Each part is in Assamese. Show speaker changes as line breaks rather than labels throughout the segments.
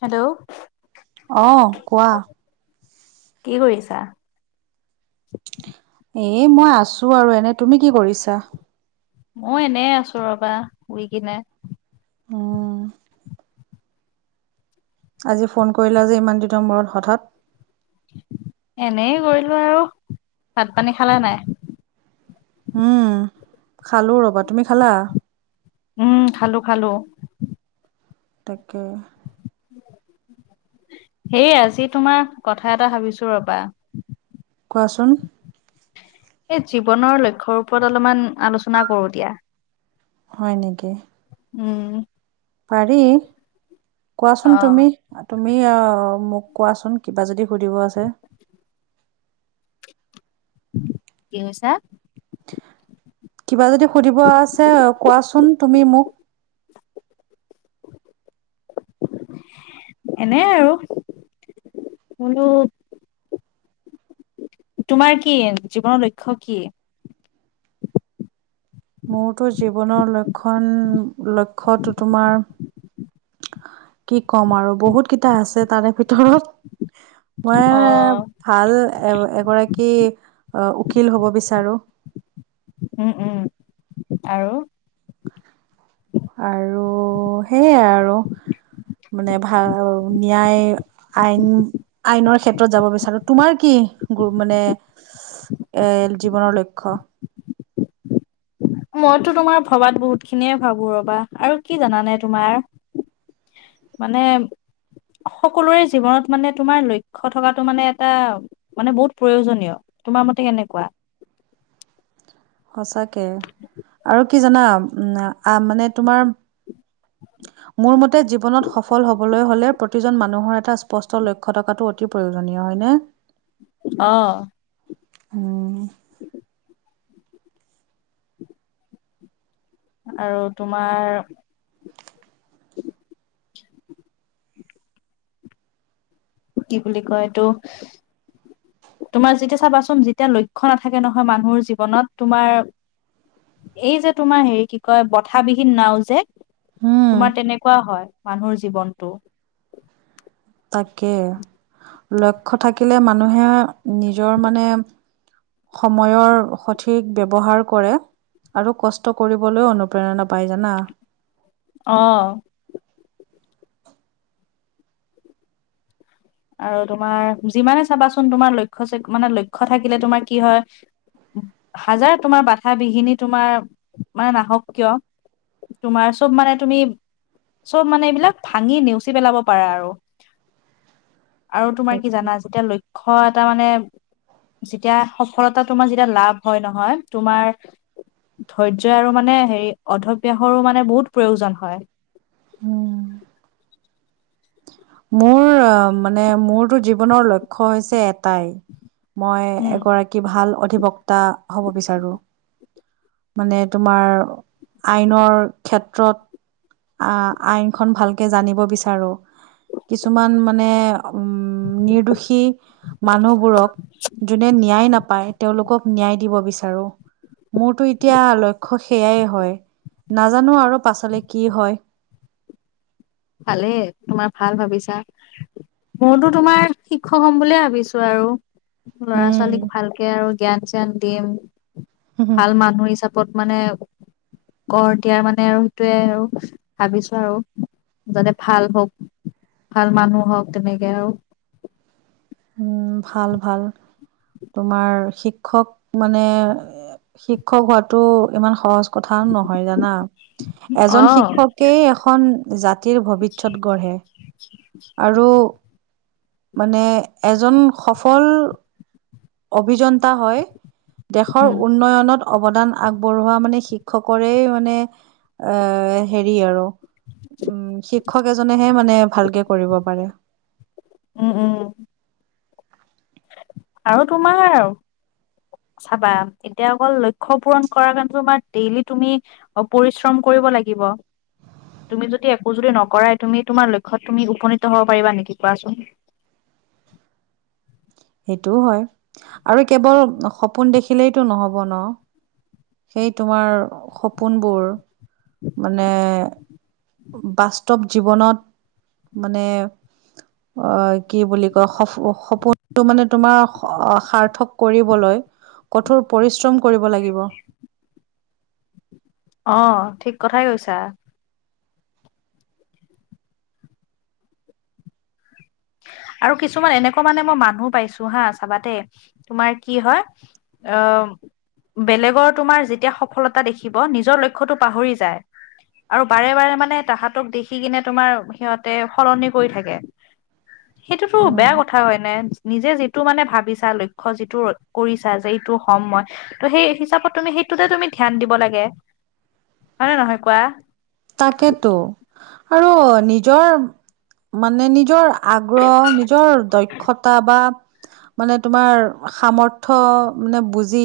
হেল্ল'।
অ কোৱা।
কি কৰিছা?
এ মই আছো আৰু এনে। তুমি কি কৰিছা?
মই এনে আছো ৰবা শুই কিনে।
উম আজি ফোন কৰিলা যে ইমান দিনৰ মূৰত হঠাৎ।
এনেই কৰিলো আৰু। ভাত পানী খালে নাই?
উম খালোঁ ৰবা। তুমি খালা?
উম খালোঁ খালোঁ।
তাকে।
সেই আজি তোমাৰ কথা এটা ভাবিছোঁ ৰবা।
কোৱাচোন।
এই জীৱনৰ লক্ষ্যৰ ওপৰত অলপমান আলোচনা কৰো দিয়া।
হয় নেকি।
উম।
পাৰি কোৱাচোন
অহ
তুমি তুমি আহ মোক। কোৱাচোন কিবা যদি সুধিব আছে।
কি কৈছা?
কিবা যদি সুধিব আছে কোৱাচোন তুমি মোক।
[unintelligible] এনে আৰু কোনো। তোমাৰ কি জীৱনৰ লক্ষ্য কি?।
মোৰতো জীৱনৰ লক্ষণ লক্ষ্যটো তোমাৰ। কি ক'ম আৰু বহুত কেইটা আছে তাৰে ভিতৰত,। মই
অ।
ভাল এ এগৰাকী- কি উকিল হ'ব বিচাৰোঁ।
উম উম আৰু-
আৰু সেইয়াই আৰু মানে ভাল- ন্যায় আইন আইনৰ ক্ষেত্ৰত যাব বিচাৰো তোমাৰ কি গ মানে। এৰ জীৱনৰ লক্ষ্য-
মইতো তোমাৰ ভবাত বহুত খিনিয়ে ভাবো ৰবা আৰু কি জানানে তোমাৰ। মানে। সকলোৰে জীৱনত মানে তোমাৰ লক্ষ্য থকাটো মানে এটা মানে বহুত প্ৰয়োজনীয়। তোমাৰ মতে কেনেকোৱা।
সঁচাকে আৰু কি জানা উম আ মানে তোমাৰ।
উ [unintelligible]
মোৰ মতে জীৱনত সফল হবলৈ হলে প্ৰতিজন মানুহৰ এটা স্পষ্ট লক্ষ্য থকাটো অতি প্ৰয়োজনীয়। হয় নে।
অহ।
উম।
আৰু তোমাৰ। কি বুলি কয় এইটো। তোমাৰ যেতিয়া চাবাচোন যেতিয়া লক্ষ্য নাথাকে নহয় মানুহৰ জীৱনত তোমাৰ। এই যে তোমাৰ হেৰি কি কয় বঠা বিহীন নাও যে।
উম
তোমাৰ তেনেকোৱা হয় মানুহৰ জীৱনটো।
তাকে লক্ষ্য থাকিলে মানুহে নিজৰ মানে। সময়ৰ সঠিক ব্যৱহাৰ কৰে। আৰু কষ্ট কৰিবলৈও অনুপ্ৰেৰণা পাই জানা।
অহ। আৰু তোমাৰ যিমানে চাবাচোন তোমাৰ লক্ষ্য মানে লক্ষ্য থাকিলে তোমাৰ কি হয়। হাজাৰ তোমাৰ বাধা বিঘিনী তোমাৰ মানে নাহক কিয়। তোমাৰ চব মানে তুমি- চব মানে এইবিলাক ভাঙি নেওচি পেলাব পাৰা। আৰু আৰু তোমাৰ কি
তাকে।
জানা যেতিয়া লক্ষ্য এটা মানে- যেতিয়া সফলতা তোমাৰ যেতিয়া লাভ হয় নহয় তোমাৰ। ধৈৰ্য্য আৰু মানে হেৰি অধ্যাৱসাৰো মানে বহুত প্ৰয়োজন হয়। [inaudible]
উম মোৰ অ মানে মোৰতো জীৱনৰ লক্ষ্য হৈছে এ টাই মই
উম।
এগৰাকী ভাল অধিবক্তা হব বিচাৰো। মানে তোমাৰ আইনৰ ক্ষেত্ৰত- আহ আইনখন ভালকে জানিব বিচাৰো কিছুমান- মানে উম নিৰ্দোষী মানুহবোৰক যোনে ন্যায় নাপা। ই তেওঁলোকক ন্যায় দিব বিচাৰো। মোৰতো এতিয়া লক্ষ্য সেয়াই হয় নাজানো আৰু পাছলে কি হয়।
ভালেই তোমাৰ ভাল ভাবিছা। ময়তো তোমাৰ শিক্ষক হ'ম বুলিয়ে ভাবিছো। আৰু ল'ৰা
উম।
ছোৱালীক ভালকে আৰু জ্ঞান চ্যান দিম ভাল মানুহ হিচা- পত মানে গঢ় দিয়াৰ মানে আৰু সেইটোৱে আৰু ভাবিছো। আৰু যাতে ভাল হওক ভাল মানুহ হওক। তেনেকে আৰু
উম ভাল ভাল- তোমাৰ শিক্ষক মানে শিক্ষক হোৱাতো ইমান সহজ- কথা নহয় জানা
অ
এজন শিক্ষকে এখন জা তিৰ ভৱিষ্যত গঢ়ে আৰু মানে। এজন সফল অভিযন্তা হয় দেশৰ
উম
উন্নয়নত- অৱদান আগবঢ়োৱা মানে শিক্ষকৰে মানে এ হেৰি আৰু উম। শিক্ষক এজনেহে মানে ভালকে কৰিব পাৰে।
উম উম। আৰু তোমাৰ চাবা এতিয়া অকল লক্ষ্য পূৰণ কৰা কাৰণে তোমাৰ ডেইলি তুমি অ পৰিশ্ৰম কৰিব লাগিব। তুমি যদি একো যদি নকৰাই তুমি তোমাৰ লক্ষ্যত তুমি উপনীত হব পাৰিবা নেকি কোৱাচোন? [unintelligible]
সেইটোও হয় আৰু কেৱল সপোন দেখিলেইতো নহব ন। সেই তোমাৰ সপোনবোৰ। মানে বাস্তৱ জীৱনত মানে অ কি বুলি কয় স সপোনটো মানে তোমাৰ সাৰ্থক কৰিবলৈ কঠোৰ পৰিশ্ৰম কৰিব লাগিব।
অ ঠিক কথাই কৈছা। [unintelligible] আৰু কিছুমান এনেকুৱা মানে মই মানুহ পাইছো হা চাবা দেই তোমাৰ কি হয় আহ বেলেগৰ তোমাৰ যেতিয়া সফলতা দেখিব নিজৰ লক্ষ্যটো পাহৰি যায় আৰু বাৰে বাৰে মানে তাহাতক দেখি কিনে তোমাৰ সিহঁতে সলনি কৰি থাকে। সেইটোতো বেয়া
উম
কথা হয় নে। নিজে যিটো মানে ভাবিছা লক্ষ্যটো যিটো কৰিছা যে যিটো হম মই ত সেই হিচাপত তুমি সেইটোতে তুমি ধ্যান দিব লাগে। হয় নে নহয় কোৱা?
তাকেতো আৰু নিজৰ মানে নিজৰ আগ্ৰহ নিজৰ দক্ষতা বা মানে তোমাৰ সামৰ্থ্য মানে বুজি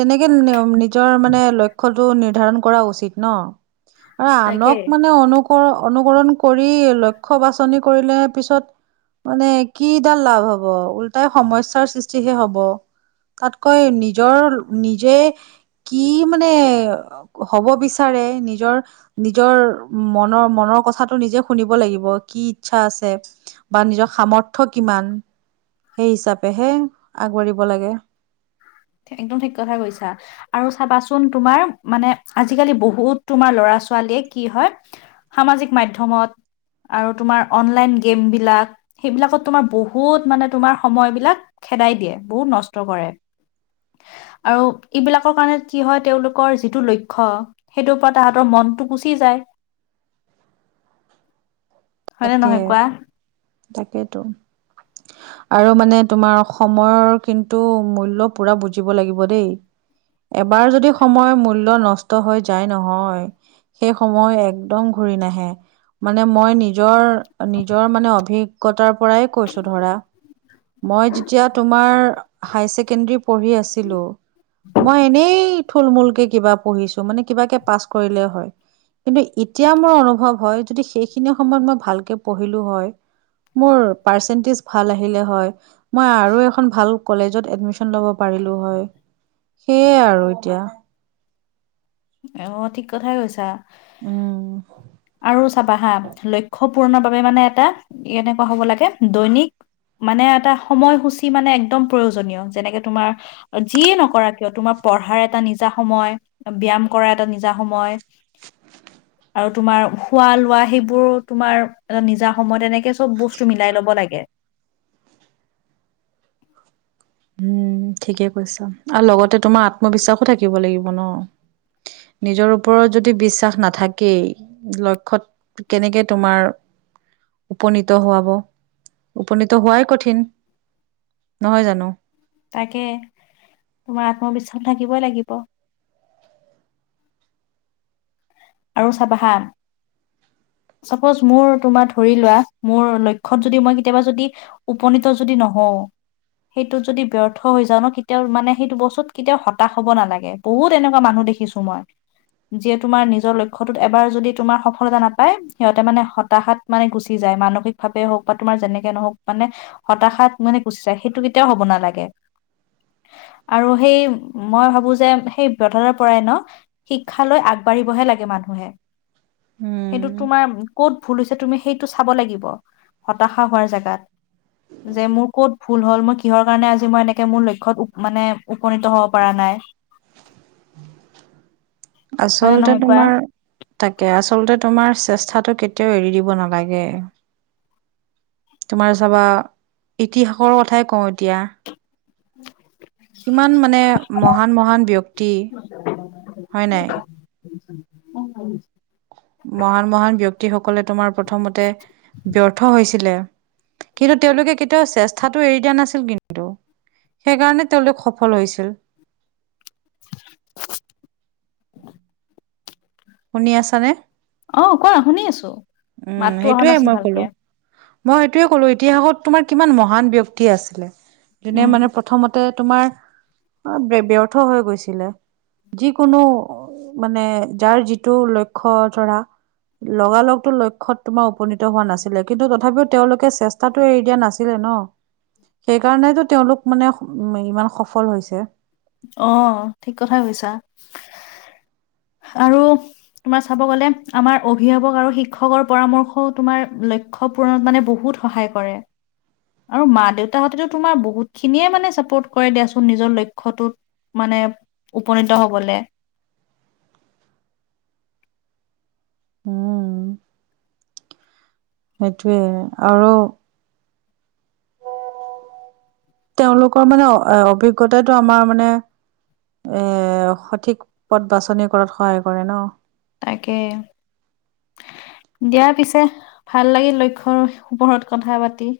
তেনেকে নিজৰ মানে লক্ষ্যটো নিৰ্ধাৰণ কৰা। উচিত ন আৰু
তাকে।
আনক মানে অনুকৰন অনুকৰণ কৰি লক্ষ্য বাছনি কৰিলে পিছত মানে কি ডাল লাভ হব ওলোটাই সমস্যাৰ সৃষ্টিহে হব। তাতকৈ নিজৰ নিজে কি মানে হব বিচাৰে নিজৰ নিজৰ মনৰ মনৰ কথাটো নিজে শুনিব লাগিব। কি ইচ্ছা আছে বা নিজৰ সামৰ্থ্য কিমান সেই হিচাপেহে আগবাঢ়িব লাগে।
একদম ঠিক কথা কৈছা। আৰু চাবাচোন তোমাৰ মানে আজিকালি বহুত তোমাৰ ল'ৰা ছোৱালীয়ে কি হয় সামাজিক মাধ্যমত আৰু তোমাৰ অনলাইন গেম বিলাক। সেইবিলাকত তোমাৰ বহুত মানে তোমাৰ সময়বিলাক খেদাই দিয়ে। বহুত নষ্ট কৰে। আৰু এইবিলাকৰ কাৰণে কি হয় তেওঁলোকৰ যিটো লক্ষ্য, সেইটোৰ পৰা তাহাঁতৰ মনটো গুচি যায়। হয়নে নহয় কোৱা?
তাকেতো।
[unintelligible]
আৰু মানে তোমাৰ সময়ৰ কিন্তু মূল্য পুৰা বুজিব লাগিব দেই। এবাৰ যদি সময়ৰ মূল্য নষ্ট হৈ যায় নহয় সেই সময় একদম ঘূৰি নাহে মানে মই নি নিজৰ মানে অভিজ্ঞতাৰ পৰাই কৈছো ধৰা। মই যেতিয়া তোমাৰ হাই ছেকেণ্ডৰী পঢ়ি আছিলোঁ মই এনেই থুল-মূলকে কিবা পঢ়িছো। মানে কিবাকে পাছ কৰিলে হয়। কিন্তু এতিয়া মোৰ অনুভৱ হয়। যদি সেইখিনি সময়ত মই ভালকে পঢ়িলো হয় মোৰ পাৰ্চেনটেজ ভাল আহিলে হয়। মই আৰু এখন ভাল কলেজত এডমিছন লব পাৰিলোঁ পাৰিলোঁ হয়। সেয়াই আৰু এতিয়া।
[unintelligible] অ ঠিক কথাই কৈছা।
উম।
আৰু চাবা হা লক্ষ্য পূৰণৰ বাবে মানে এটা এনেকুৱা হ'ব লাগে দৈনিক মানে এটা সময়সূচী মানে একদম প্ৰয়োজনীয়, যেনেকে তোমাৰ যিয়ে নকৰা কিয় তোমাৰ পঢ়াৰ এটা নিজা সময় ব্যায়াম কৰাৰ এটা নিজা সময়। আৰু তোমাৰ খোৱা লোৱা সেইবোৰ তোমাৰ এটা নিজা সময়ত এনেকে চব বস্তু মিলাই লব লাগে। [unintelligible]
উম ঠিকে কৈছ, আৰু লগতে তোমাৰ আত্মবিশ্বাসো থাকিব লাগিব ন। নিজৰ ওপৰত যদি বিশ্বাস নাথাকেই লক্ষ্যত কেনেকে তোমাৰ উপনীত হোৱাব উপনীত হোৱাই কঠিন। নহয় জানো?
তাকে তোমাৰ আত্মবিশ্বাস থাকিবই লাগিব। আৰু চাবা হা চাপোজ মোৰ তোমাৰ ধৰি লোৱা মোৰ লক্ষ্যত যদি মই কেতিয়াবা যদি উপনীত যদি নহ হও। সেইটোত যদি ব্যৰ্থ হৈ যাও ন কেতিয়াও মানে সেইটো বস্তুত কেতিয়াও হতাশ হব নালাগে বহুত এনেকুৱা মানুহ দেখিছো মই যিয়ে তোমাৰ নিজৰ লক্ষ্যটোত এবাৰ যদি তোমাৰ সফলতা নাথাকে পাই সিহঁতে মানে হতাশাত মানে গুচি যায় মানসিক ভাৱে হওক বা তোমাৰ যেনেকে নহওক মানে হতাশাত শাত মানে গুছি যায় সেইটো কেতিয়াও হ'ব নালাগে। আৰু সেই মই ভাবো যে সেই ব্যৰ্থতাৰ পৰাই ন শিক্ষালৈ আগবাঢ় বাঢ়িবহে লাগে মানুহে। সেইটো
উম
তোমাৰ ক'ত ভুল হৈছে তুমি সেইটো চাব লাগিব হতাশা হোৱাৰ জেগাত। যে মোৰ কত ভুল হ'ল মই কিহৰ কাৰণে আজি মই এনেকে মোৰ লক্ষ্যত মানে উপনীত হব পৰা নাই। [unintelligible] হয় নে
আচলতে
নহয় কোৱা
তোমাৰ তাকে আচলতে তোমাৰ চেষ্টাটো কেতিয়াও এৰি দিব নালাগে। তোমাৰ চাবা ইতিহাসৰ কথাই কওঁ এতিয়া।
[inaudible]
কিমান মানে মহান মহান ব্যক্তি, হয় নাই?
উম উ।
মহান মহান ব্যক্তিসকলে তোমাৰ প্ৰথমতে ব্যৰ্থ হৈ হৈছে। কিন্তু তেওঁলোকে কেতিয়াও চেষ্টাটো এৰি দিয়া নাছিল কিন্তু। সেইকাৰণে তেওঁলোক সফল হৈছিল।
[unintelligible]
শুনি আছানে?
অ কোৱা শুনি আছো।
উম
মাততো অহা
সেইটোয়ে
নাছিল
মই
ভালকে
কলো। মই সেইটোৱে ক'লো ইতিহাসত তোমাৰ কিমান মহান ব্যক্তি আছিলে যোনে
উম
মানে প্ৰথমতে তোমাৰ অ ব্যৰ্থ হৈ গৈছিলে। যিকোনো মানে যাৰ যিটো লক্ষ্য ধৰা। লগা লগতো লক্ষ্য তোমাৰ উপনীত হোৱা নাছিলে, কিন্তু তথাপিও তেওঁলোকে চেষ্টাটো এৰি দিয়া নাছিলে ন। সেইকাৰণতো তেওঁলোক মানে উ ইমান সফল হৈছে।
অহ ঠিক কথাই কৈছা। [inaudible] আৰু তোমাৰ চাব গলে আমাৰ অভিভাৱক আৰু শিক্ষকৰ পৰামৰ্শও তোমাৰ লক্ষ্ পূৰণত মানে বহুত সহায় কৰে। আৰু মা দেউতাহঁতেতো তোমাৰ বহুতখিনিয়ে মানে চাপোৰ্ট কৰে দিয়াচোন নিজৰ লক্ষ্যটোত মানে উপনীত হবলে।
উম। সেইটোৱে আৰু। তেওঁলোকৰ মানে অভিজ্ঞতটো আমাৰ মানে এ সঠিক পথ বাছনি কৰাত সহায় কৰে ন।
তাকে। দিয়া পিছে ভাল লাগিল লক্ষ্যৰ ওপহৰত কথা পাতি।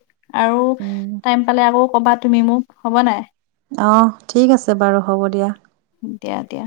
আৰু
উম
টাইম পালে আকৌ কবা তুমি মোক, হ'ব নাই?
অ ঠিক আছে বাৰু হ'ব দিয়া।
দিয়া দিয়া।